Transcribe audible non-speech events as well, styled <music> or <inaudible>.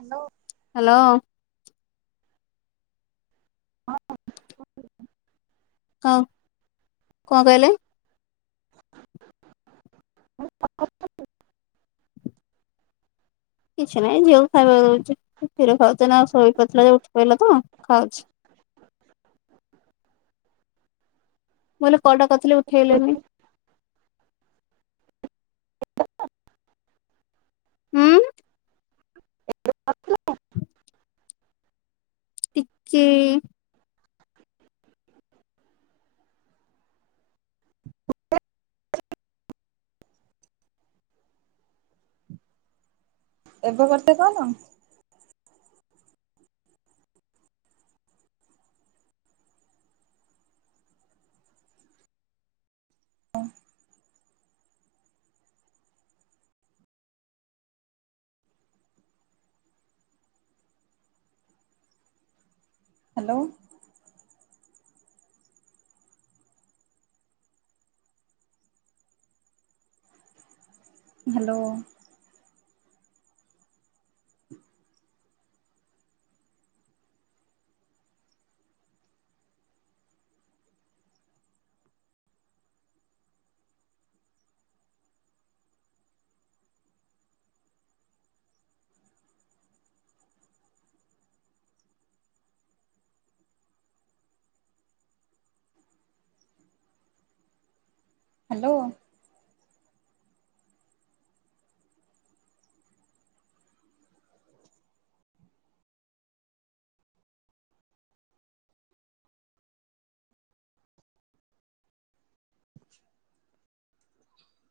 Hello. Hello. ହଁ <inaudible> ହଁ କଣ କହିଲେ? <inaudible> କିଛି ନାହିଁ ଝିଅକୁ ଖାଇବା ଦୋଉଛି କ୍ଷୀର ଖାଉଥିଲା ସୋଇ ପଡ଼ିଥିଲା ଯେ ଉଠି ପଡ଼ିଲା ତ ଖାଉଛି। ମୁଁ କହିଲି କଲ ଟା କରିଥିଲି ଉଠେଇଲେନି? ହୁଁ? <inaudible> ଟିକେ। ଏବେ କରିଛ କଲ? ହାଲୋ। ହାଲୋ। ହାଲୋ।